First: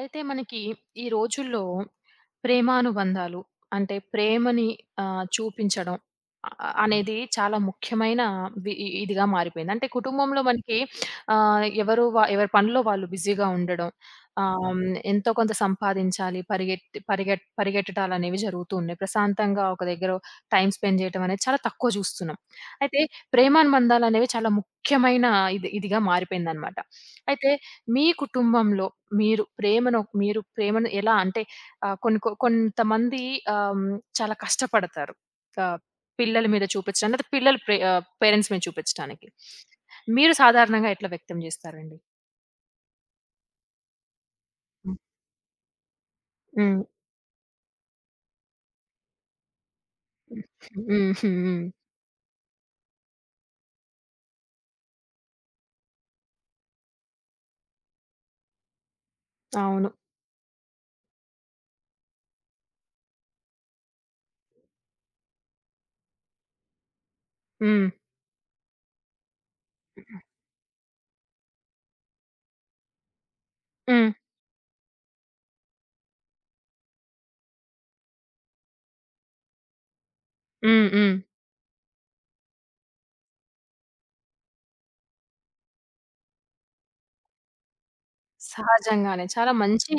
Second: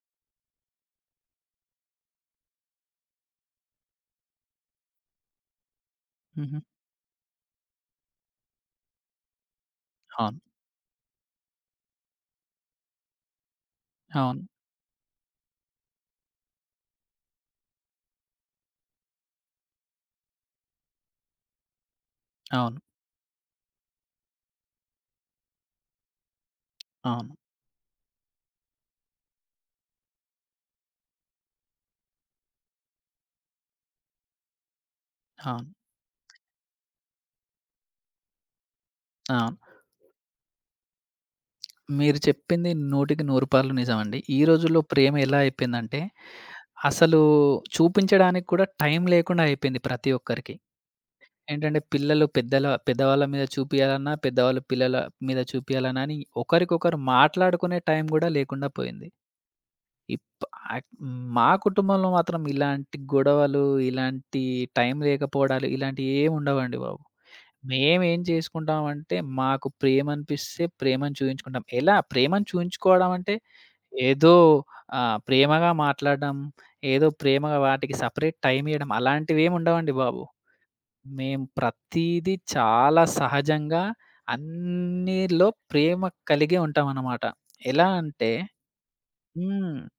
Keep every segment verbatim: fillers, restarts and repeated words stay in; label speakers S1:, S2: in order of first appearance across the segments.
S1: అయితే మనకి ఈ రోజుల్లో ప్రేమానుబంధాలు అంటే ప్రేమని ఆహ్, చూపించడం ఆహ్,
S2: హుహు.
S1: హ్మ్. అనేది చాలా ముఖ్యమైన వి ఇ ఇదిగా మారిపోయింది. అంటే
S2: అవును.
S1: కుటుంబంలో మనకి ఆహ్, ఎవరు వ ఎవరి పనిలో వాళ్ళు బిజీగా ఉండడం.
S2: అవును.
S1: ఆహ్, హ్మ్. హ్మ్, ఎంతో కొంత సంపాదించాలి. పరిగెత్తి పరిగెట్ పరిగెట్టటాలనేవి జరుగుతూ ఉన్నాయి. ప్రశాంతంగా ఒక దగ్గర టైమ్ స్పెండ్ చేయటం అనేది చాలా తక్కువ చూస్తున్నాం.
S2: అవును.
S1: అయితే ప్రేమానుబంధాలనేవి చాలా ముఖ్యమైన ఇది ఇదిగా మారిపోయిందనమాట.
S2: అవును.
S1: అయితే మీ కుటుంబంలో మీరు ప్రేమను మీరు ప్రేమను ఎలా అంటే ఆహ్, కొన్ని కొ కొంతమంది ఆహ్, హ్మ్, చాలా కష్టపడతారు.
S2: అవును.
S1: ఆహ్, పిల్లల మీద చూపించడానికి, లేదా పిల్లలు ప్రే ఆహ్, పేరెంట్స్ మీద చూపించడానికి.
S2: అవును.
S1: మీరు సాధారణంగా ఎట్లా వ్యక్తం చేస్తారండి?
S2: మీరు చెప్పింది వందకి వంద నిజమండి. ఈ రోజుల్లో
S1: హ్మ్.
S2: ప్రేమ ఎలా అయిపోయిందంటే,
S1: హ్మ్.
S2: అసలు చూపించడానికి కూడా టైం లేకుండా అయిపోయింది ప్రతి ఒక్కరికి.
S1: హ్మ్. హ్మ్. హ్మ్.
S2: ఏంటంటే పిల్లలు పెద్దల పెద్దవాళ్ళ మీద చూపియాలన్నా, పెద్దవాళ్ళు పిల్లల మీద చూపియాలన్నా అని ఒకరికొకరు మాట్లాడుకునే టైం గూడా లేకుండా పోయింది.
S1: అవును.
S2: ఇప్ ఆక్ మా కుటుంబంలో మాత్రం ఇలాంటి గొడవలు, ఇలాంటి టైం లేకపోవడాలు ఇలాంటియేమి ఉండవండి బాబు.
S1: హ్మ్.
S2: మేమేం చేసుకుంటామంటే మాకు ప్రేమనిపిస్తే ప్రేమను చూయించుకుంటాం. ఎలా ప్రేమను చూయించుకోవడం అంటే
S1: హ్మ్.
S2: ఏదో ఆహ్, ప్రేమగా మాట్లాడడం, ఏదో ప్రేమగా వాటికి సెపరేట్ టైమ్ ఇయ్యడం అలాంటివేమి ఉండవండి బాబు.
S1: హ్మ్. హ్మ్.
S2: మేము ప్రతీదీ చాలా సహజంగా అన్నిలో ప్రేమ కలిగే ఉంటామన్నమాట. ఎలా అంటే
S1: సహజంగానే. చాలా
S2: హ్మ్.
S1: మంచి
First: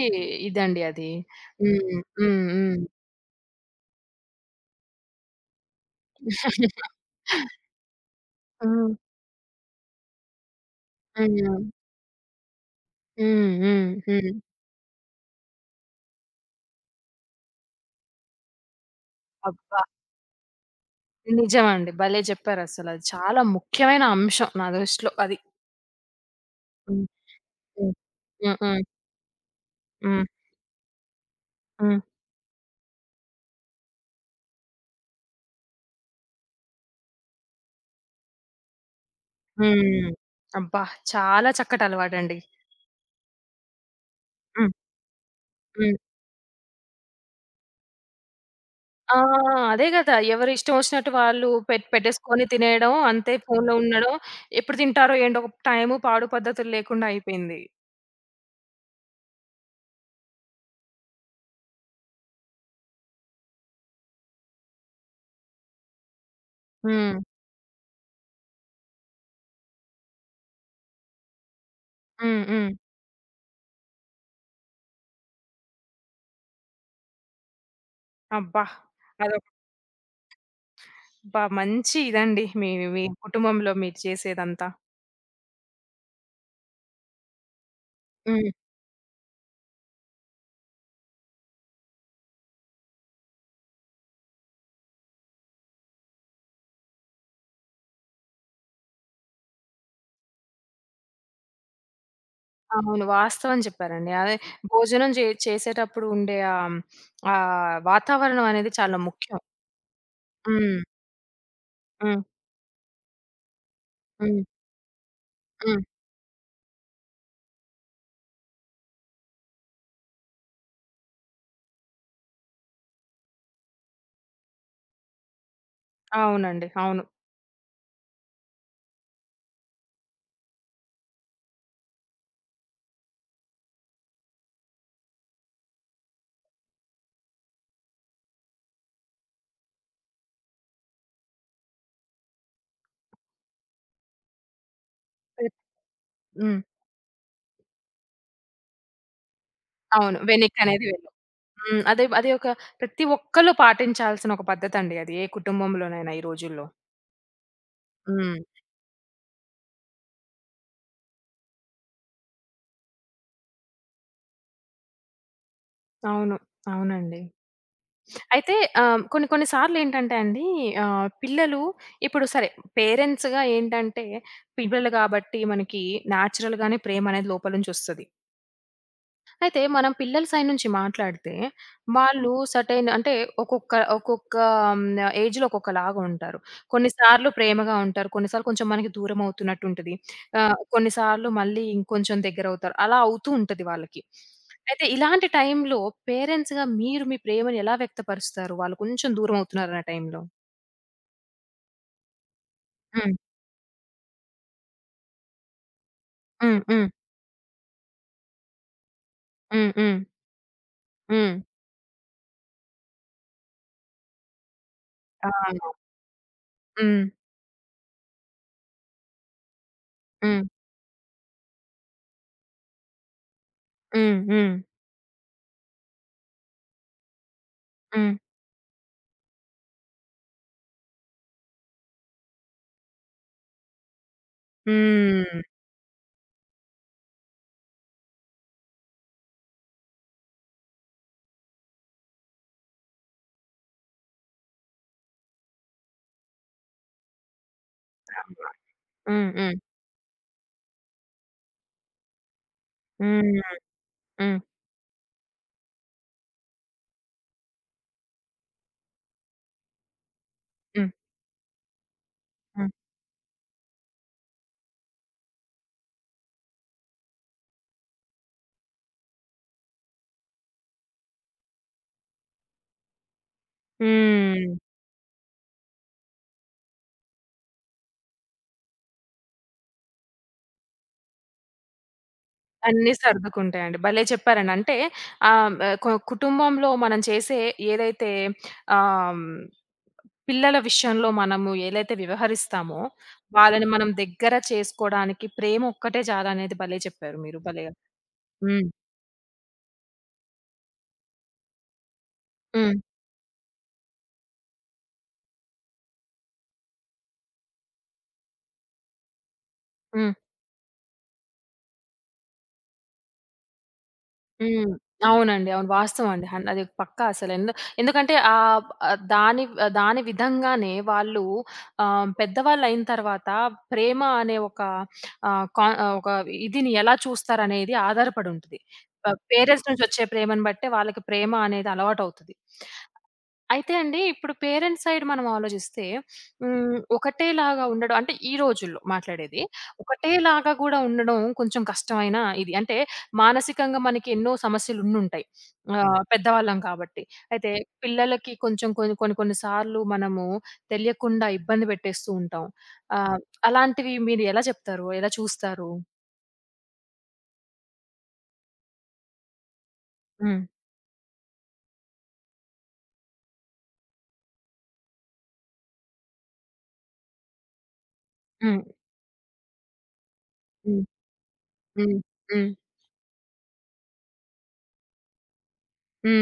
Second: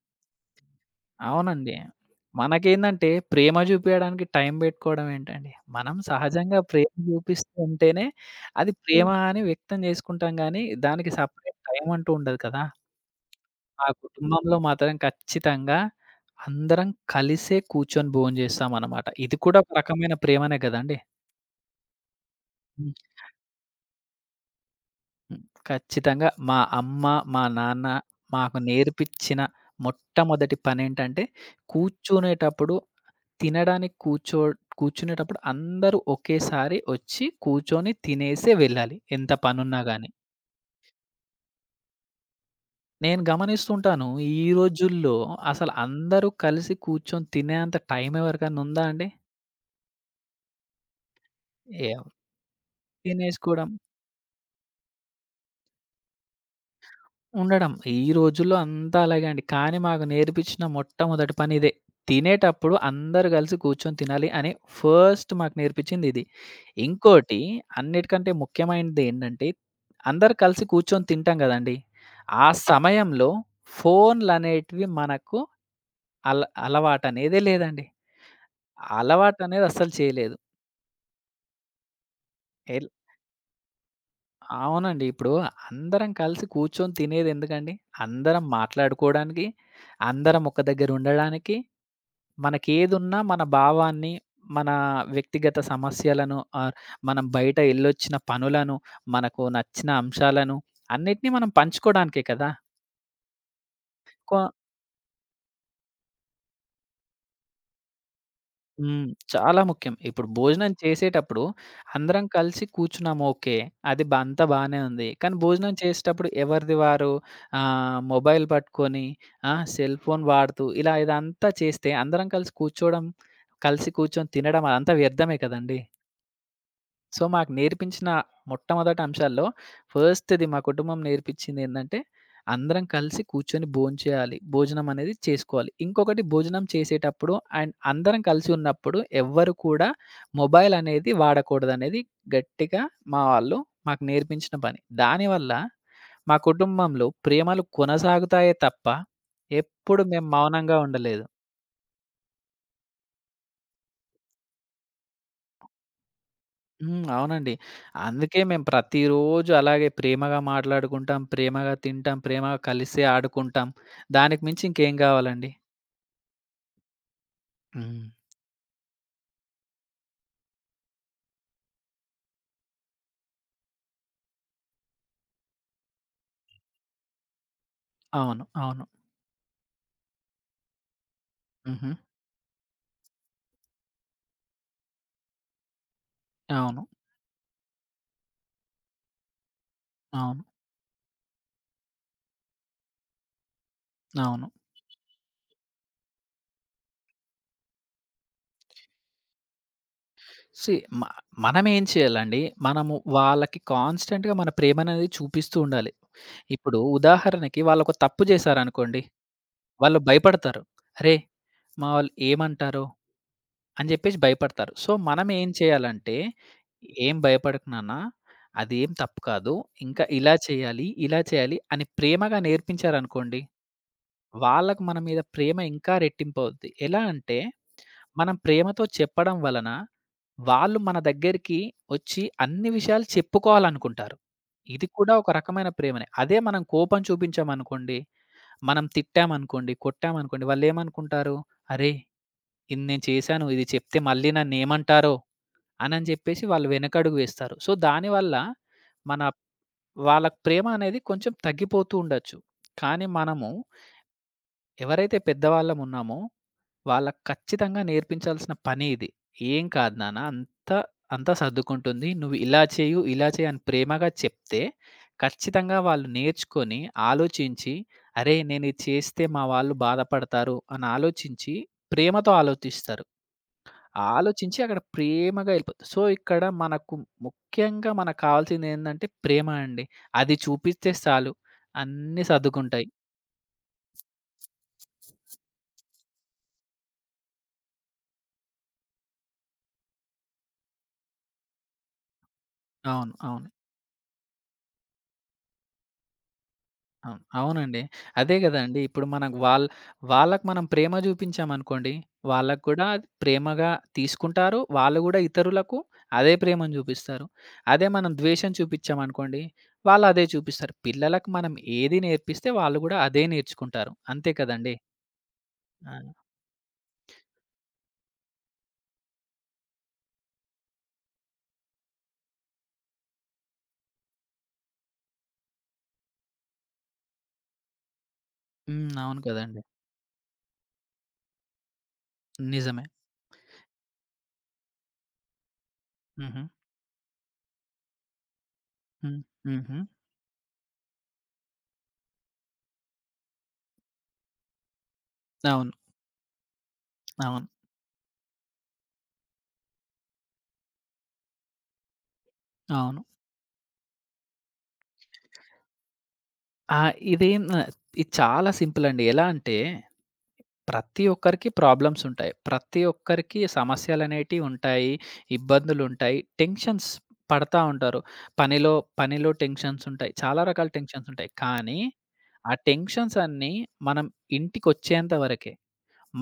S1: ఇదండి అది.
S2: అవునండి.
S1: హ్మ్. హ్మ్. హ్మ్.
S2: మనకేందంటే ప్రేమ చూపియడానికి టైం పెట్టుకోవడం ఏంటండి? మనం సహజంగా ప్రేమ చూపిస్తూ ఉంటేనే అది
S1: హ్మ్.
S2: ప్రేమ హ్మ్. అని వ్యక్తం చేసుకుంటాం గానీ, దానికి
S1: హ్మ్.
S2: సెపరేట్ టైం అంటూ ఉండదు కదా!
S1: హ్మ్.
S2: ఆ
S1: హ్మ్. హ్మ్.
S2: కుటుంబంలో మాత్రం ఖచ్చితంగా అందరం కలిసే కూర్చొని భోంచేస్తామనమాట. ఇది కూడా ఒక
S1: అబ్బా!
S2: రకమైన ప్రేమనే కదండీ!
S1: నిజమండి. భలే చెప్పారసల.
S2: హ్మ్.
S1: అది చాలా ముఖ్యమైన అంశం నా దృష్టిలో అది.
S2: హ్మ్. ఖచ్చితంగా మా అమ్మ,
S1: హ్మ్.
S2: మా నాన్న
S1: హ్మ్. హ్మ్.
S2: మాకు
S1: హ్మ్.
S2: నేర్పిచ్చిన
S1: హ్మ్.
S2: మొట్టమొదటి పనేంటంటే
S1: హ్మ్.
S2: కూర్చునేటప్పుడు తినడానికి కూర్చో కూర్చునేటప్పుడు అందరూ ఒకేసారి వచ్చి కూర్చొని తినేసే వెళ్ళాలి. ఎంత పనున్నా గాని.
S1: హ్మ్. అబ్బా! చాలా చక్కటి అలవాటండి.
S2: నేను గమనిస్తుంటాను ఈ
S1: హ్మ్.
S2: రోజుల్లో అసలు
S1: హ్మ్.
S2: అందరూ కలిసి కూర్చొని తినేంత టైం ఎవరికన్నా ఉందా అండి?
S1: ఆ! అదే గదా! ఎవరి ఇష్టం వచ్చినట్టు వాళ్ళు పెట్
S2: ఎవ్
S1: పెట్టేసుకొని తినేయడం, అంతే
S2: తినేసుకోవడం.
S1: ఫోన్‌లో ఉండడం. ఎప్పుడు తింటారో ఏంటో ఒక టైము, పాడు పద్ధతులు లేకుండా అయిపోయింది.
S2: ఉండడం. ఈ రోజుల్లో అంతా అలాగే అండి. కానీ మాకు నేర్పించిన మొట్టమొదటి పని ఇదే. తినేటప్పుడు అందరూ కలిసి కూర్చొని తినాలి అని ఫస్ట్ మాకు నేర్పించింది ఇది.
S1: హ్మ్.
S2: ఇంకోటి అన్నిటికంటే ముఖ్యమైనదేంటంటే, అందరూ కలిసి కూర్చొని తింటాం గదండీ!
S1: హ్మ్.
S2: ఆ
S1: హ్మ్.
S2: సమయంలో ఫోన్‌లనేటివి మనకు అల అలవాటనేదే లేదండి.
S1: అబ్బా! అదొక
S2: అలవాటనేది అస్సలు చేయలేదు.
S1: అబ్బా! మంచి ఇదండి మీ
S2: ఎల్
S1: మీ కుటుంబంలో మీరు చేసేదంతా.
S2: అవునండి. ఇప్పుడు అందరం కలిసి కూర్చొని తినేదెందుకండి? అందరం
S1: హ్మ్.
S2: మాట్లాడుకోవడానికి, అందరం ఒక దగ్గర ఉండడానికి మనకేదున్నా మన భావాన్ని, మన వ్యక్తిగత సమస్యలను ఆర్ మనం బయట ఎళ్ళొచ్చిన పనులను, మనకు నచ్చిన అంశాలను అన్నిటిని మనం పంచుకోడానికే కదా!
S1: అవును. వాస్తవం చెప్పారండి. అదే
S2: కొ
S1: భోజనం జే చేసేటప్పుడు ఉండే ఆహ్, ఆహ్, వాతావరణం అనేది చాలా
S2: హ్మ్.
S1: ముఖ్యం.
S2: చాలా ముఖ్యం. ఇప్పుడు భోజనం
S1: హ్మ్.
S2: చేసేటప్పుడు
S1: హ్మ్.
S2: అందరం కలిసి కూర్చున్నాము ఓకే. అది బ
S1: హ్మ్.
S2: అంతా బానే ఉంది. కానీ భోజనం
S1: హ్మ్.
S2: చేసేటప్పుడు ఎవరిది వారు ఆహ్, మొబైల్ పట్టుకొని, ఆ! సెల్ ఫోన్ వాడుతూ ఇలా ఇదంతా చేస్తే అందరం కలిసి కూర్చోవడం, కలిసి కూర్చొని తినడం అదంతా వ్యర్థమే కదండీ!
S1: అవునండి. అవును.
S2: సో, మాకు నేర్పించిన మొట్టమొదటి అంశాల్లో ఫస్ట్‌ది మా కుటుంబం నేర్పించిందేందంటే, అందరం కలిసి కూర్చొని భోంచేయాలి. భోజనం అనేది చేసుకోవాలి. ఇంకొకటి భోజనం చేసేటప్పుడు అండ్ అందరం కలిసి ఉన్నప్పుడు ఎవ్వరు కూడా మొబైల్ అనేది వాడకూడదనేది గట్టిగా మా వాళ్ళు మాకు నేర్పించిన పని. దానివల్ల
S1: ప్రత్
S2: మా
S1: హ్మ్.
S2: కుటుంబంలో ప్రేమలు కొనసాగుతాయే తప్ప, ఎప్పుడు
S1: అవును.
S2: మేము మౌనంగా
S1: వెనక్కనేది వెళ్ళవు.
S2: ఉండలేదు.
S1: హ్మ్. అదే అది ఒక ప్రతి ఒక్కళ్ళు పాటించాల్సిన ఒక పద్ధతండి అది. ఏ కుటుంబంలోనైనా ఈ రోజుల్లో.
S2: హ్మ్. అవునండి. అందుకే
S1: హ్మ్.
S2: మేము ప్రతిరోజు అలాగే ప్రేమగా మాట్లాడుకుంటాం, ప్రేమగా తింటాం, ప్రేమగా కలిసే ఆడుకుంటాం. దానికి మించి ఇంకేం కావాలండి?
S1: అవును. అవునండి.
S2: హ్మ్.
S1: అయితే ఆహ్, కొన్ని కొన్ని సార్లేంటంటే అండి, ఆహ్, పిల్లలు ఇప్పుడు సరే, పేరెంట్స్‌గా ఏంటంటే పిల్లలు కాబట్టి మనకి నేచురల్‌గానే ప్రేమనేది లోపల నుంచొస్తది.
S2: అవును. అవును.
S1: అయితే మనం పిల్లల సైడ్ నుంచి మాట్లాడితే,
S2: హుహు.
S1: వాళ్ళు సెర్టైన్ అంటే ఒక్కొక్క ఒక్కొక్క హ్మ్. ఏజ్‌లో ఒక్కొక్కలాగా ఉంటారు.
S2: అవును.
S1: కొన్నిసార్లు ప్రేమగా ఉంటారు. కొన్నిసార్లు కొంచెం మనకి దూరం అవుతున్నట్టు ఉంటది.
S2: అవును.
S1: ఆహ్, కొన్నిసార్లు మళ్ళీ ఇంకొంచెం దగ్గరవుతారు. అలా అవుతూ ఉంటది వాళ్ళకి.
S2: అవును.
S1: అయితే ఇలాంటి టైంలో పేరెంట్స్‌గా మీరు మీ ప్రేమను ఎలా వ్యక్తపరుస్తారు? వాళ్ళు కొంచెం దూరం అవుతున్నారన్న టైంలో?
S2: సీ మ మనమేం చేయాలండి? మనము
S1: హ్మ్.
S2: వాళ్ళకి కాన్స్టెంట్‌గా మన ప్రేమనేది చూపిస్తూ ఉండాలి.
S1: హ్మ్.
S2: ఇప్పుడు
S1: హ్మ్.
S2: ఉదాహరణకి వాళ్ళొక తప్పు చేశారనుకోండి,
S1: హ్మ్. హ్మ్.
S2: వాళ్ళు భయపడతారు. అరే!
S1: హ్మ్.
S2: మా వాళ్ళు ఏమంటారో? అని జెప్పేసి భయపడతారు. సో, మనం
S1: ఆ!
S2: ఏం చేయాలంటే,
S1: హ్మ్.
S2: "ఏం భయపడకు నాన్న, అదేం తప్పు కాదు. ఇంకా ఇలా
S1: హ్మ్.
S2: చేయాలి, ఇలా చేయాలి" అని ప్రేమగా నేర్పించారనుకోండి,
S1: హ్మ్. హ్మ్.
S2: వాళ్ళకి మన మీద ప్రేమ ఇంకా రెట్టింపవుద్ది. ఎలా అంటే,
S1: హ్మ్.
S2: మనం ప్రేమతో చెప్పడం వలన, వాళ్ళు మన దగ్గరికి ఒచ్చి అన్ని విషయాలు చెప్పుకోవాలనుకుంటారు. ఇది కూడా ఒక
S1: హ్మ్.
S2: రకమైన ప్రేమనే. అదే మనం కోపం చూపించామనుకోండి, మనం తిట్టామనుకోండి, కొట్టామనుకోండి, వాళ్ళేమనుకుంటారు, "అరే! ఇది నేను చేశాను. ఇది చెప్తే మళ్ళీ నన్నేమంటారో అనని జెప్పేసి వాళ్ళు వెనకడుగు వేస్తారు. సో, దానివల్ల
S1: అవును.
S2: మన
S1: హ్మ్. హ్మ్.
S2: వాళ్ళ ప్రేమ అనేది కొంచెం తగ్గిపోతూ ఉండొచ్చు. కానీ మనము
S1: హ్మ్. హ్మ్.
S2: ఎవరైతే పెద్దవాళ్ళమున్నామో వాళ్ళకి ఖచ్చితంగా నేర్పించాల్సిన పని ఇది. "ఏం కాదు నాన్న అంతా
S1: హ్మ్.
S2: అంతా సర్దుకుంటుంది. నువ్వు ఇలా
S1: హ్మ్.
S2: చేయు, ఇలా చేయి" అని ప్రేమగా చెప్తే ఖచ్చితంగా వాళ్ళు నేర్చుకొని, ఆలోచించి, "అరే! నేనిది చేస్తే మా వాళ్ళు బాధపడతారు" అని ఆలోచించి ప్రేమతో ఆలోచిస్తారు.
S1: హ్మ్.
S2: ఆలోచించి అక్కడ ప్రేమగా ఎళ్ళిపోతది. సో, ఇక్కడ మనకు ముఖ్యంగా మనకు కావాల్సిందేందంటే ప్రేమ అండి. అది చూపిస్తే సాలు అన్నీ సర్దుకుంటాయి.
S1: అన్నీ సర్దుకుంటాయండి. భలే చెప్పారండి. అంటే ఆహ్, ఆహ్, కు కుటుంబంలో మనం చేసే ఏదైతే ఆహ్, హ్మ్, పిల్లల విషయంలో మనము ఏలైతే వ్యవహరిస్తామో,
S2: అవును. అవును.
S1: వాళ్ళని మనం దగ్గర చేసుకోడానికి ప్రేమ ఒక్కటే చాలనేది భలే చెప్పారు
S2: అవును.
S1: మీరు. భలేగా
S2: అవునండి. అదే
S1: హ్మ్.
S2: గదండీ! ఇప్పుడు మనకు వాళ్ వాళ్ళకి మనం ప్రేమ జూపించామనుకోండి, వాళ్ళకి
S1: హ్మ్.
S2: గూడా అది ప్రేమగా తీసుకుంటారు. వాళ్ళు గూడా ఇతరులకు అదే ప్రేమను జూపిస్తారు. అదే మనం ద్వేషం చూపిచ్చామనుకోండి, వాళ్ళు
S1: హ్మ్.
S2: అదే చూపిస్తారు. పిల్లలకు మనం ఏది నేర్పిస్తే వాళ్ళు గూడా అదే నేర్చుకుంటారు. అంతే
S1: హ్మ్.
S2: కదండీ!
S1: అవునండి. అవును.
S2: ఆ!
S1: వాస్తవం అండి. హన్ అది పక్కా అసలు. ఎందు ఎందుకంటే ఆహ్, ఆహ్, దాని ఆహ్, దాని విధంగానే వాళ్ళు ఆహ్, పెద్దవాళ్ళయిన తర్వాత ప్రేమ అనే ఒక ఆహ్, కా ఆహ్, ఒక ఇదిని ఎలా చూస్తారనేది ఆధారపడి ఉంటది.
S2: హ్మ్.
S1: ఆహ్,
S2: అవును కదండీ!
S1: పేరెంట్స్ నుంచి వచ్చే ప్రేమను బట్టే వాళ్ళకి ప్రేమ అనేది అలవాటవుతది.
S2: నిజమే.
S1: అయితే అండి, ఇప్పుడు పేరెంట్స్ సైడ్ మనం ఆలోచిస్తే,
S2: హుహు.
S1: హ్మ్, ఒకటేలాగా ఉండడం అంటే ఈ రోజుల్లో
S2: హ్మ్.
S1: మాట్లాడేది.
S2: హుహు.
S1: ఒకటేలాగా గూడా ఉండడం కొంచెం కష్టమైన ఇది. అంటే మానసికంగా మనకి ఎన్నో సమస్యలు ఉండుంటాయి.
S2: అవును.
S1: ఆహ్, పెద్దవాళ్ళం కాబట్టి.
S2: అవును.
S1: అయితే పిల్లలకి కొంచెం కొన్ని కొన్ని కొన్ని సార్లు మనము తెలియకుండా ఇబ్బంది పెట్టేస్తూ ఉంటాం.
S2: అవును.
S1: ఆహ్, అలాంటివి మీరు ఎలా చెప్తారు? ఎలా చూస్తారు?
S2: ఆ! ఇదేం ఆహ్, ఇది చాలా సింపుల్ అండి. ఎలా అంటే
S1: హ్మ్.
S2: ప్రతి ఒక్కరికి ప్రాబ్లమ్స్ ఉంటాయి. ప్రతి ఒక్కరికి సమస్యలనేటివి ఉంటాయి. ఇబ్బందులుంటాయి. టెన్షన్స్ పడతా ఉంటారు.
S1: హ్మ్.
S2: పనిలో పనిలో టెన్షన్స్ ఉంటాయి. చాలా రకాల
S1: హ్మ్.
S2: టెన్షన్స్ ఉంటాయి. కానీ
S1: హ్మ్. హ్మ్.
S2: ఆ టెన్షన్స్ అన్నీ మనం ఇంటికొచ్చేంత వరకే.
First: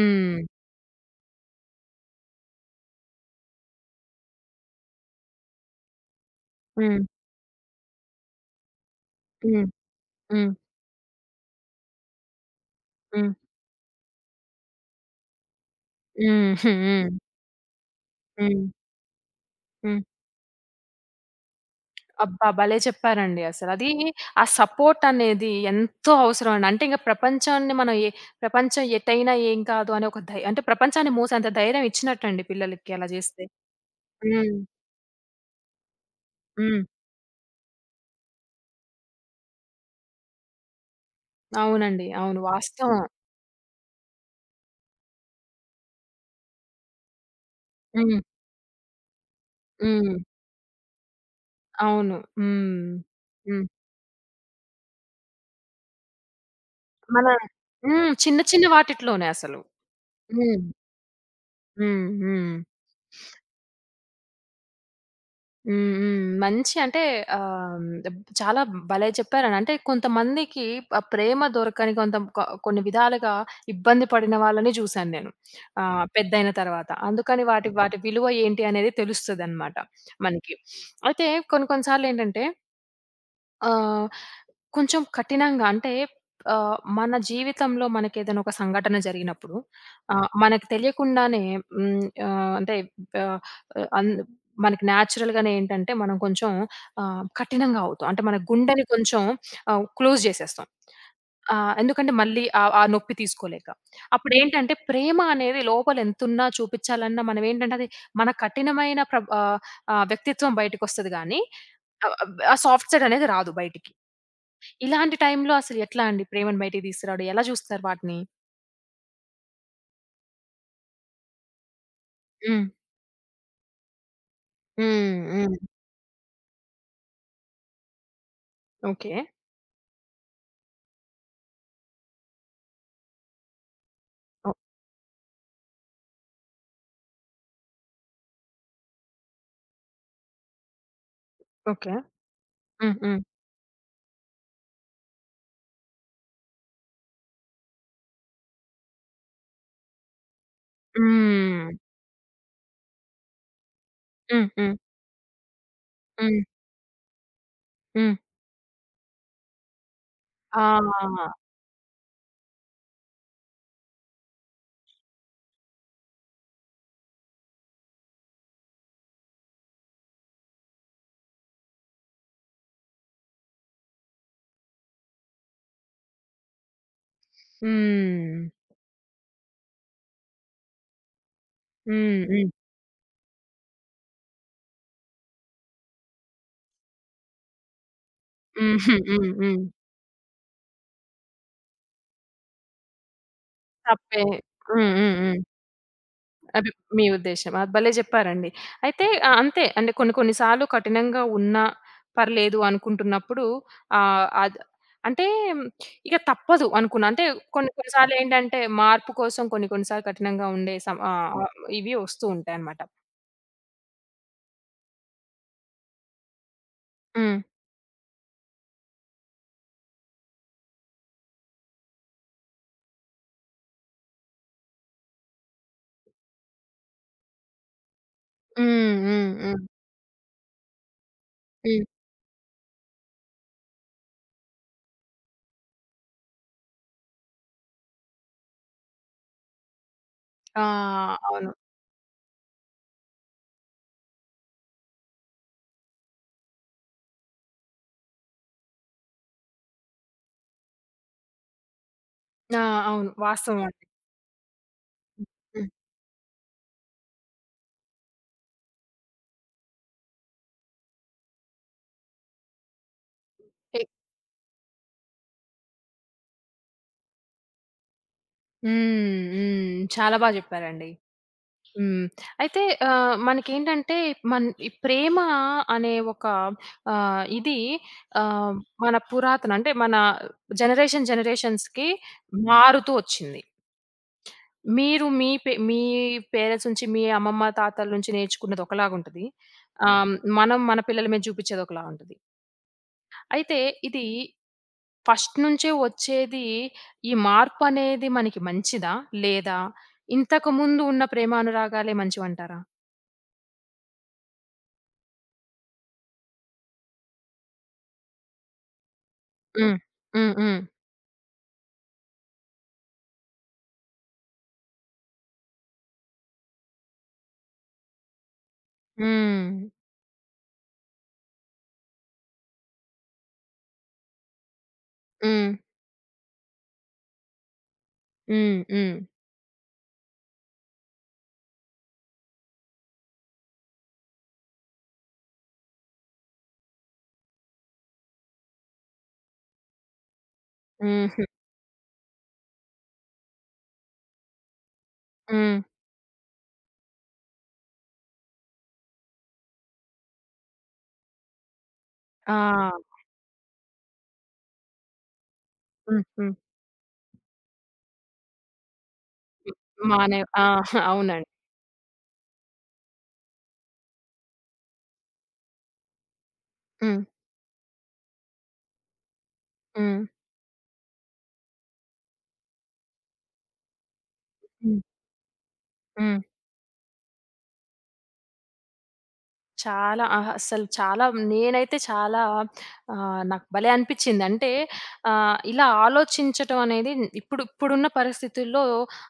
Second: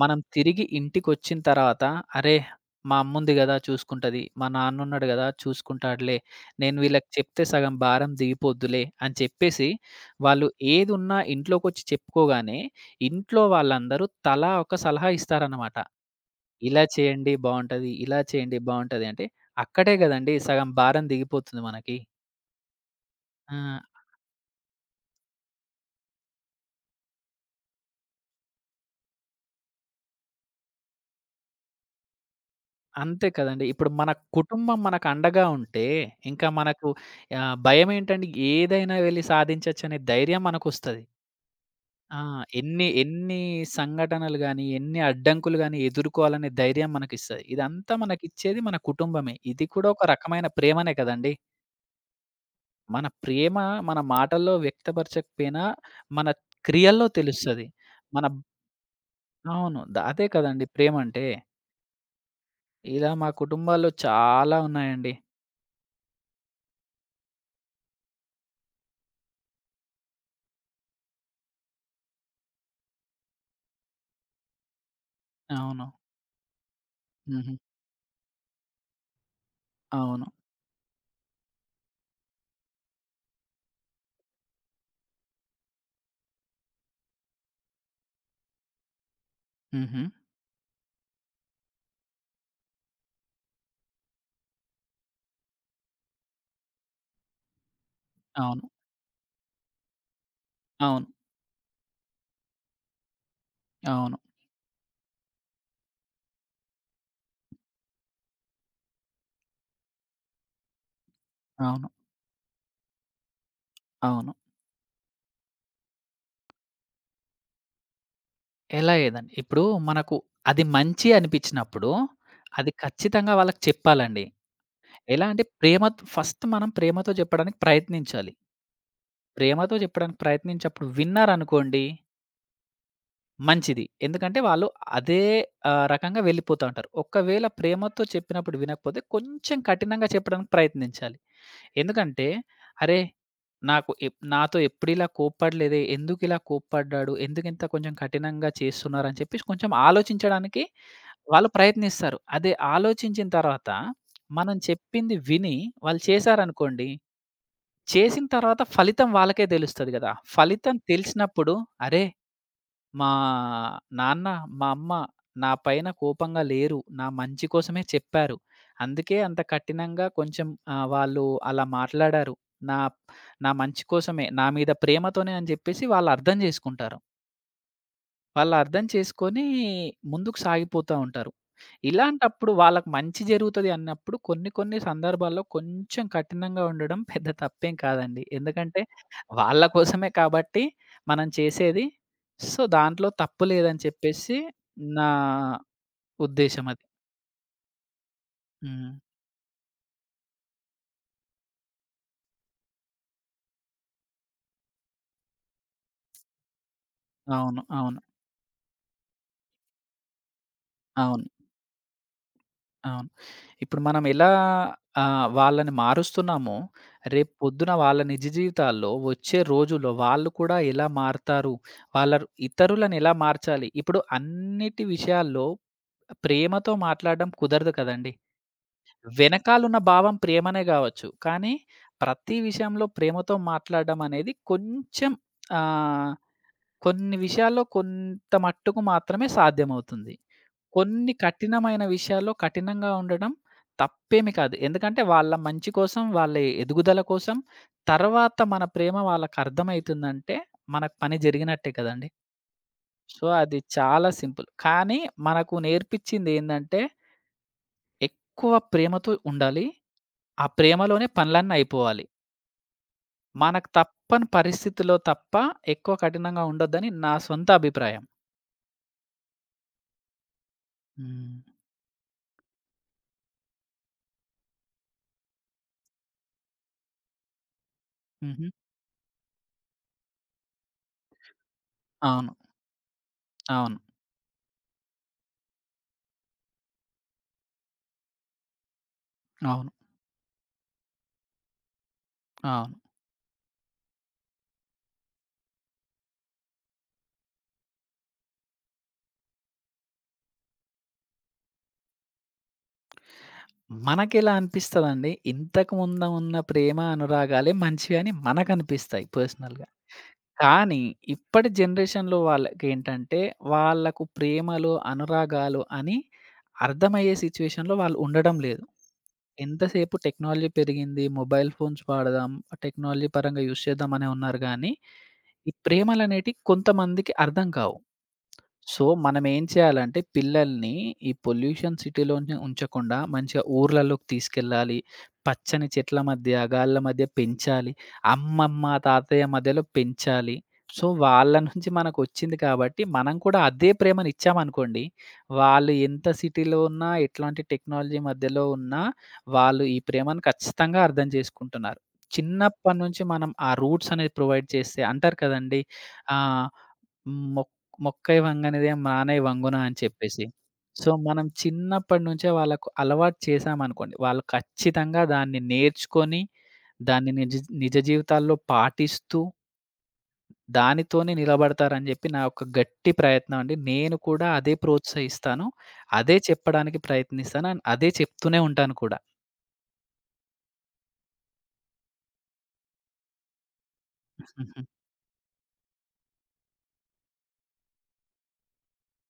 S2: మనం తిరిగి ఇంటికొచ్చిన తర్వాత, అరే! మా అమ్ముంది గదా! చూసుకుంటది. మా నాన్నున్నాడు గదా! చూసుకుంటాడులే. నేను
S1: హ్మ్.
S2: వీళ్ళకి చెప్తే సగం భారం దిగిపోద్దులే అని చెప్పేసి,
S1: హ్మ్.
S2: వాళ్ళు
S1: హ్మ్.
S2: ఏదున్నా ఇంట్లోకొచ్చి చెప్పుకోగానే,
S1: హ్మ్.
S2: ఇంట్లో వాళ్ళందరూ తలా ఒక సలహా ఇస్తారనమాట.
S1: హ్మ్.
S2: ఇలా
S1: హ్మ్.
S2: చేయండి బావుంటది, ఇలా చేయండి
S1: హ్మ్.
S2: బావుంటది అంటే, అక్కడే
S1: హ్మ్.
S2: గదండీ సగం భారం దిగిపోతుంది మనకి.
S1: అబ్బా! భలే చెప్పారండి
S2: ఆ!
S1: అసలు. అది ఆ సపోర్ట్ అనేది ఎంతో అవసరం అండి. అంటే ఇంక ప్రపంచాన్ని మనం ఏ ప్రపంచం ఎటైనా ఏం కాదు అనే ఒక ధై అంటే ప్రపంచాన్ని మోసేంత ధైర్యం ఇచ్చినట్టండి పిల్లలకి అలా
S2: అంతే
S1: జేస్తే.
S2: కదండీ. ఇప్పుడు మన
S1: హ్మ్.
S2: కుటుంబం మనకు అండగా ఉంటే, ఇంకా
S1: హ్మ్.
S2: మనకు ఆహ్, భయమేంటండి ఏదైనా వెళ్లి సాధించొచ్చనే ధైర్యం మనకొస్తది.
S1: అవునండి.
S2: ఆ!
S1: అవును.
S2: ఎన్ని
S1: వాస్తవం.
S2: ఎన్ని సంఘటనలు గాని, ఎన్ని అడ్డంకులు గాని ఎదుర్కోవాలనే ధైర్యం మనకిస్తది. ఇదంతా
S1: హ్మ్.
S2: మనకిచ్చేది మన కుటుంబమే. ఇది కూడా ఒక
S1: హ్మ్.
S2: రకమైన ప్రేమనే కదండీ!
S1: అవును. హ్మ్.
S2: మన ప్రేమ
S1: హ్మ్.
S2: మన మాటల్లో వ్యక్తపరచకపోయినా, మన క్రియల్లో
S1: మన
S2: తెలుస్తది.
S1: హ్మ్.
S2: మన
S1: చిన్న చిన్న వాటిట్లోనే అసలు.
S2: అవును. ద అదే
S1: హ్మ్.
S2: కదండీ ప్రేమంటే.
S1: హ్మ్. హ్మ్.
S2: ఇలా మా కుటుంబాల్లో చాలా ఉన్నాయండి.
S1: హ్మ్. హ్మ్. మంచి అంటే ఆహ్, చాలా భలే చెప్పారండి. అంటే కొంతమందికి ఆ ప్రేమ దొరకని కొంత క కొన్ని విధాలుగా ఇబ్బంది పడిన వాళ్ళని చూసాను నేను.
S2: అవును.
S1: ఆహ్, పెద్దయిన తర్వాత. అందుకని
S2: హుహు.
S1: వాటి వాటి విలువ ఏంటి అనేది తెలుస్తదనమాట
S2: అవును.
S1: మనకి. అయితే కొన్ని కొన్ని సార్లేంటంటే ఆహ్, కొంచెం కఠినంగా అంటే ఆహ్, మన జీవితంలో మనకేదైనా ఒక సంఘటన జరిగినప్పుడు
S2: హుహు.
S1: ఆహ్, మనకు తెలియకుండానే హ్మ్. ఆహ్, అంటే ఆహ్, అన్ మనకి నేచురల్‌గానే ఏంటంటే మనం కొంచెం ఆహ్, కఠినంగా అవుతాం. అంటే మన
S2: అవును.
S1: గుండెని కొంచెం ఆహ్, క్లోజ్ చేసేస్తాం.
S2: అవును.
S1: ఆ! ఎందుకంటే మళ్ళీ ఆహ్, ఆ నొప్పి తీసుకోలేక.
S2: అవును.
S1: అప్పుడేంటంటే ప్రేమ అనేది లోపల ఎంతున్నా చూపించాలన్నా మనం ఏంటంటే, అది మన కఠినమైన ప్ర ఆహ్, ఆహ్, వ్యక్తిత్వం బయటకొస్తది గానీ
S2: అవును.
S1: ఆహ్, ఆహ్, ఆ సాఫ్ట్ సైడ్ అనేది రాదు బయటికి.
S2: అవును.
S1: ఇలాంటి టైంలో అసలు ఎట్లా అండి ప్రేమను బయటికి తీసుకురావడం? ఎలా చూస్తారు వాటిని?
S2: ఎలా ఏదండి, ఇప్పుడు మనకు అది మంచి అనిపిచ్చినప్పుడు,
S1: హ్మ్.
S2: అది ఖచ్చితంగా వాళ్ళకి చెప్పాలండి.
S1: హ్మ్.
S2: ఎలా అంటే
S1: హ్మ్.
S2: ప్రేమత్ ఫస్ట్ మనం ప్రేమతో చెప్పడానికి ప్రయత్నించాలి.
S1: ఓకే.
S2: ప్రేమతో చెప్పడానికి ప్రయత్నించినప్పుడు విన్నారనుకోండి మంచిది. ఎందుకంటే
S1: ఓ
S2: వాళ్ళు అదే ఆహ్, రకంగా వెళ్ళిపోతా ఉంటారు. ఒకవేళ ప్రేమతో చెప్పినప్పుడు వినకపోతే కొంచెం కఠినంగా చెప్పడానికి ప్రయత్నించాలి.
S1: ఓకే.
S2: ఎందుకంటే,
S1: హ్మ్.
S2: అరే!
S1: హ్మ్.
S2: నాకు ఎప్ నాతో ఎప్పుడు ఇలా కోప్పడలేదే, ఎందుకిలా కోప్పడ్డాడు, ఎందుకింత కొంచెం కఠినంగా చేస్తున్నారు అని చెప్పేసి కొంచెం ఆలోచించడానికి వాళ్ళు
S1: హ్మ్.
S2: ప్రయత్నిస్తారు. అదే ఆలోచించిన తర్వాత
S1: హ్మ్.
S2: మనం
S1: హ్మ్.
S2: చెప్పింది విని వాళ్ళు
S1: హ్మ్.
S2: చేశారనుకోండి,
S1: హ్మ్.
S2: చేసిన తర్వాత ఫలితం వాళ్ళకే తెలుస్తది గదా! ఫలితం
S1: ఆ!
S2: తెలిసినప్పుడు అరే! మా నాన్న, మా అమ్మ నా పైన కోపంగా లేరు. నా మంచి కోసమే చెప్పారు. అందుకే అంత కఠినంగా కొంచెం ఆహ్, వాళ్ళు అలా మాట్లాడారు. నా నా మంచి కోసమే, నా మీద ప్రేమతోనే అని జెప్పేసి వాళ్ళు అర్థం జేసుకుంటారు.
S1: హ్మ్.
S2: వాళ్ళు అర్థం చేసుకొని ముందుకు సాగిపోతా ఉంటారు.
S1: హ్మ్. హ్మ్.
S2: ఇలాంటప్పుడు వాళ్ళకి మంచి జరుగుతది అన్నప్పుడు కొన్ని కొన్ని సందర్భాల్లో కొంచెం కఠినంగా ఉండడం పెద్ద తప్పేం కాదండి.
S1: హ్మ్.
S2: ఎందుకంటే
S1: హ్మ్.
S2: వాళ్ళ
S1: హ్మ్.
S2: కోసమే కాబట్టి మనం చేసేది. సో, దాంట్లో తప్పు లేదని
S1: తప్పే.
S2: చెప్పేసి
S1: హ్మ్.
S2: నా
S1: హ్మ్. హ్మ్.
S2: ఉద్దేశ్యం
S1: అది
S2: అది.
S1: మీ ఉద్దేశ్యం. అది భలే జెప్పారండి.
S2: హ్మ్.
S1: అయితే ఆ! అంతే అంటే కొన్ని కొన్ని సార్లు కఠినంగా ఉన్నా పర్లేదు అనుకుంటున్నప్పుడు ఆహ్, అద్ అంటే ఇక తప్పదు అనుకున్నా. అంటే
S2: అవును.
S1: కొన్ని కొన్ని
S2: అవును.
S1: సార్లేంటంటే మార్పు కోసం కొన్ని కొన్ని సార్లు కఠినంగా ఉండే సం
S2: అవును.
S1: ఆహ్, ఆహ్, ఇవి వస్తూ ఉంటాయన్నమాట.
S2: అవును. ఇప్పుడు మనం ఎలా ఆహ్, వాళ్ళని మారుస్తున్నామో, రేపు
S1: హ్మ్.
S2: పొద్దున వాళ్ళ నిజ జీవితాల్లో వచ్చే రోజుల్లో వాళ్ళు కూడా ఎలా మారతారు? వాళ్ళ ఇతరులను ఎలా మార్చాలి? ఇప్పుడు అన్నిటి విషయాల్లో ప్రేమతో మాట్లాడడం కుదరదు కదండీ!
S1: హ్మ్. హ్మ్. హ్మ్.
S2: వెనకాలున్న భావం ప్రేమనే గావచ్చు. కానీ
S1: హ్మ్.
S2: ప్రతి విషయంలో ప్రేమతో మాట్లాడడం అనేది కొంచెం ఆహ్, కొన్ని విషయాల్లో కొంత మట్టుకు మాత్రమే సాధ్యమవుతుంది.
S1: ఆ!
S2: కొన్ని
S1: అవును.
S2: కఠినమైన విషయాల్లో కఠినంగా ఉండడం తప్పేమి కాదు. ఎందుకంటే వాళ్ళ మంచి కోసం, వాళ్ళ ఎదుగుదల కోసం, తర్వాత మన ప్రేమ వాళ్ళకర్థమైతుందంటే, మనకు పని జరిగినట్టే కదండీ.
S1: ఆ! అవును.
S2: సో, అది
S1: వాస్తవం అండి.
S2: చాలా సింపుల్. కానీ
S1: హ్మ్.
S2: మనకు
S1: హ్మ్.
S2: నేర్పించిందేందంటే, ఎక్కువ ప్రేమతో ఉండాలి. ఆ ప్రేమలోనే పనులన్నీ అయిపోవాలి. మనకు
S1: ఎ
S2: తప్పని పరిస్థితిలో తప్ప ఎక్కువ కఠినంగా ఉండొద్దని నా సొంత అభిప్రాయం.
S1: హ్మ్. హ్మ్. చాలా బా జెప్పారండి.
S2: హ్మ్.
S1: హ్మ్. అయితే ఆహ్, మనకేంటంటే మన్ ఈ ప్రేమ అనే ఒక ఆహ్, ఇది
S2: హుహు.
S1: ఆహ్, మన పురాతన అంటే మన జనరేషన్ జనరేషన్స్‌కి
S2: అవును.
S1: మారుతూ వచ్చింది.
S2: అవును.
S1: మీరు మీ పె మీ పేరెంట్స్ నుంచి మీ అమ్మమ్మ, తాతల నుంచి నేర్చుకున్నది ఒకలాగా ఉంటది.
S2: అవును.
S1: ఆహ్, మనం మన పిల్లల మీద చూపించేది ఒకలా ఉంటది.
S2: అవును.
S1: అయితే ఇది ఫస్ట్ నుంచే వచ్చేది ఈ మార్పనేది మనకి మంచిదా? లేదా ఇంతకుముందు ఉన్న ప్రేమ అనురాగాలే మంచివంటారా?
S2: మనకెలా అనిపిస్తదండి, ఇంతకుముందు ఉన్న ప్రేమ, అనురాగాలే మంచివని మనకనిపిస్తాయి పర్సనల్‌గా.
S1: Ừm, ừm, ừm, ừm,
S2: కానీ, ఇప్పటి జనరేషన్‌లో వాళ్ళకేంటంటే, వాళ్ళకు ప్రేమలు, అనురాగాలు అని అర్థమయ్యే సిచ్యుయేషన్‌లో వాళ్ళు ఉండడం లేదు.
S1: ừm,
S2: ఎంతసేపు టెక్నాలజీ పెరిగింది, మొబైల్ ఫోన్స్ వాడదాం, టెక్నాలజీ పరంగా యూజ్ చేద్దాం అనే ఉన్నారు గానీ, ఈ
S1: హ్మ్.
S2: ప్రేమలనేటియి కొంతమందికి అర్థం కావు. సో,
S1: హ్మ్.
S2: మనమేం చేయాలంటే పిల్లల్ని ఈ పొల్యూషన్ సిటీలోనే ఉంచకుండా మంచిగా ఊర్లలోకి తీసుకెళ్ళాలి. పచ్చని చెట్ల మధ్య, గాల్ల మధ్య పెంచాలి. అమ్మమ్మ, తాతయ్య మధ్యలో పెంచాలి. సో,
S1: హుహు.
S2: వాళ్ళ నుంచి మనకొచ్చింది కాబట్టి మనం కూడా అదే ప్రేమనిచ్చామనుకోండి,
S1: హ్మ్.
S2: వాళ్ళు ఎంత సిటీలో ఉన్నా, ఎట్లాంటి టెక్నాలజీ మధ్యలో ఉన్నా, వాళ్ళు ఈ ప్రేమను ఖచ్చితంగా అర్థం చేసుకుంటున్నారు.
S1: ఆ!
S2: చిన్నప్పటి నుంచి మనం ఆ రూట్స్ అనేది ప్రొవైడ్ చేస్తే అంటారు కదండీ!
S1: హ్మ్. హ్మ్.
S2: ఆహ్, హ్మ్. మొక్కై వంగనిదే మానై వంగునా అని
S1: మానే
S2: చెప్పేసి.
S1: ఆ!
S2: సో, మనం
S1: అవునండి.
S2: చిన్నప్పటినుంచే వాళ్ళకు అలవాటు చేశామనుకోండి, వాళ్ళు ఖచ్చితంగా దాన్ని నేర్చుకొని,
S1: హ్మ్.
S2: దాన్ని నిజ నిజ జీవితాల్లో పాటిస్తూ,
S1: హ్మ్.
S2: దానితోనే నిలబడతారని జెప్పి నా యొక్క గట్టి ప్రయత్నం అండి. నేను కూడా అదే
S1: హ్మ్.
S2: ప్రోత్సహిస్తాను. అదే
S1: హ్మ్.
S2: చెప్పడానికి ప్రయత్నిస్తాను. అండ్ అదే చెప్తూనే ఉంటాను కూడా.
S1: చాలా అహా! అస్సలు చాలా నేనైతే చాలా ఆహ్, నాకు భలే అనిపిచ్చింది. అంటే
S2: హుహు.
S1: ఆహ్, ఇలా ఆలోచించటం అనేది ఇప్పుడు ఇప్పుడున్న పరిస్థితుల్లో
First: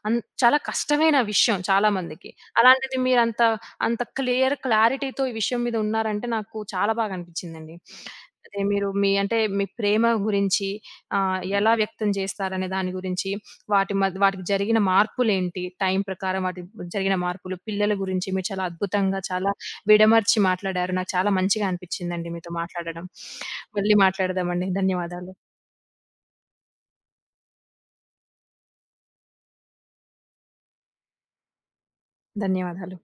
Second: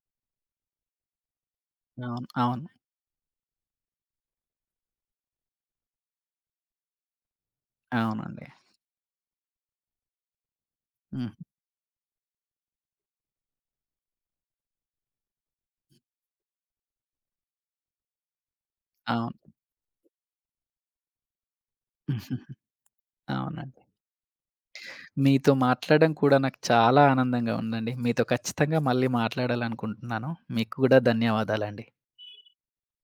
S1: అన్ చాలా కష్టమైన విషయం చాలా
S2: అవును.
S1: మందికి.
S2: అవును.
S1: అలాంటిది మీరంత అంత క్లియర్ క్లారిటీతో ఈ విషయం మీద ఉన్నారంటే నాకు చాలా బాగా అనిపిచ్చిందండి.
S2: అవునండి.
S1: అదే మీరు మీ అంటే మీ ప్రేమ గురించి, ఆహ్,
S2: హ్మ్.
S1: హ్మ్. ఎలా వ్యక్తం చేస్తారనే దాని గురించి, వాటి మద్ వాటికి జరిగిన మార్పులేంటి, టైం ప్రకారం వాటికి జరిగిన మార్పులు, పిల్లల గురించి మీరు చాలా అద్భుతంగా
S2: అవును.
S1: చాలా విడమర్చి మాట్లాడారు. నాకు చాలా మంచిగా అనిపిచ్చిందండి
S2: ఉహు.
S1: మీతో మాట్లాడడం.
S2: అవునండి.
S1: మళ్ళీ మాట్లాడదామండి. ధన్యవాదాలు.
S2: మీతో మాట్లాడడం కూడా నాకు చాలా ఆనందంగా ఉందండి. మీతో ఖచ్చితంగా మళ్ళీ మాట్లాడాలనుకుంటున్నాను. మీకు కూడా ధన్యవాదాలండి.
S1: ధన్యవాదాలు.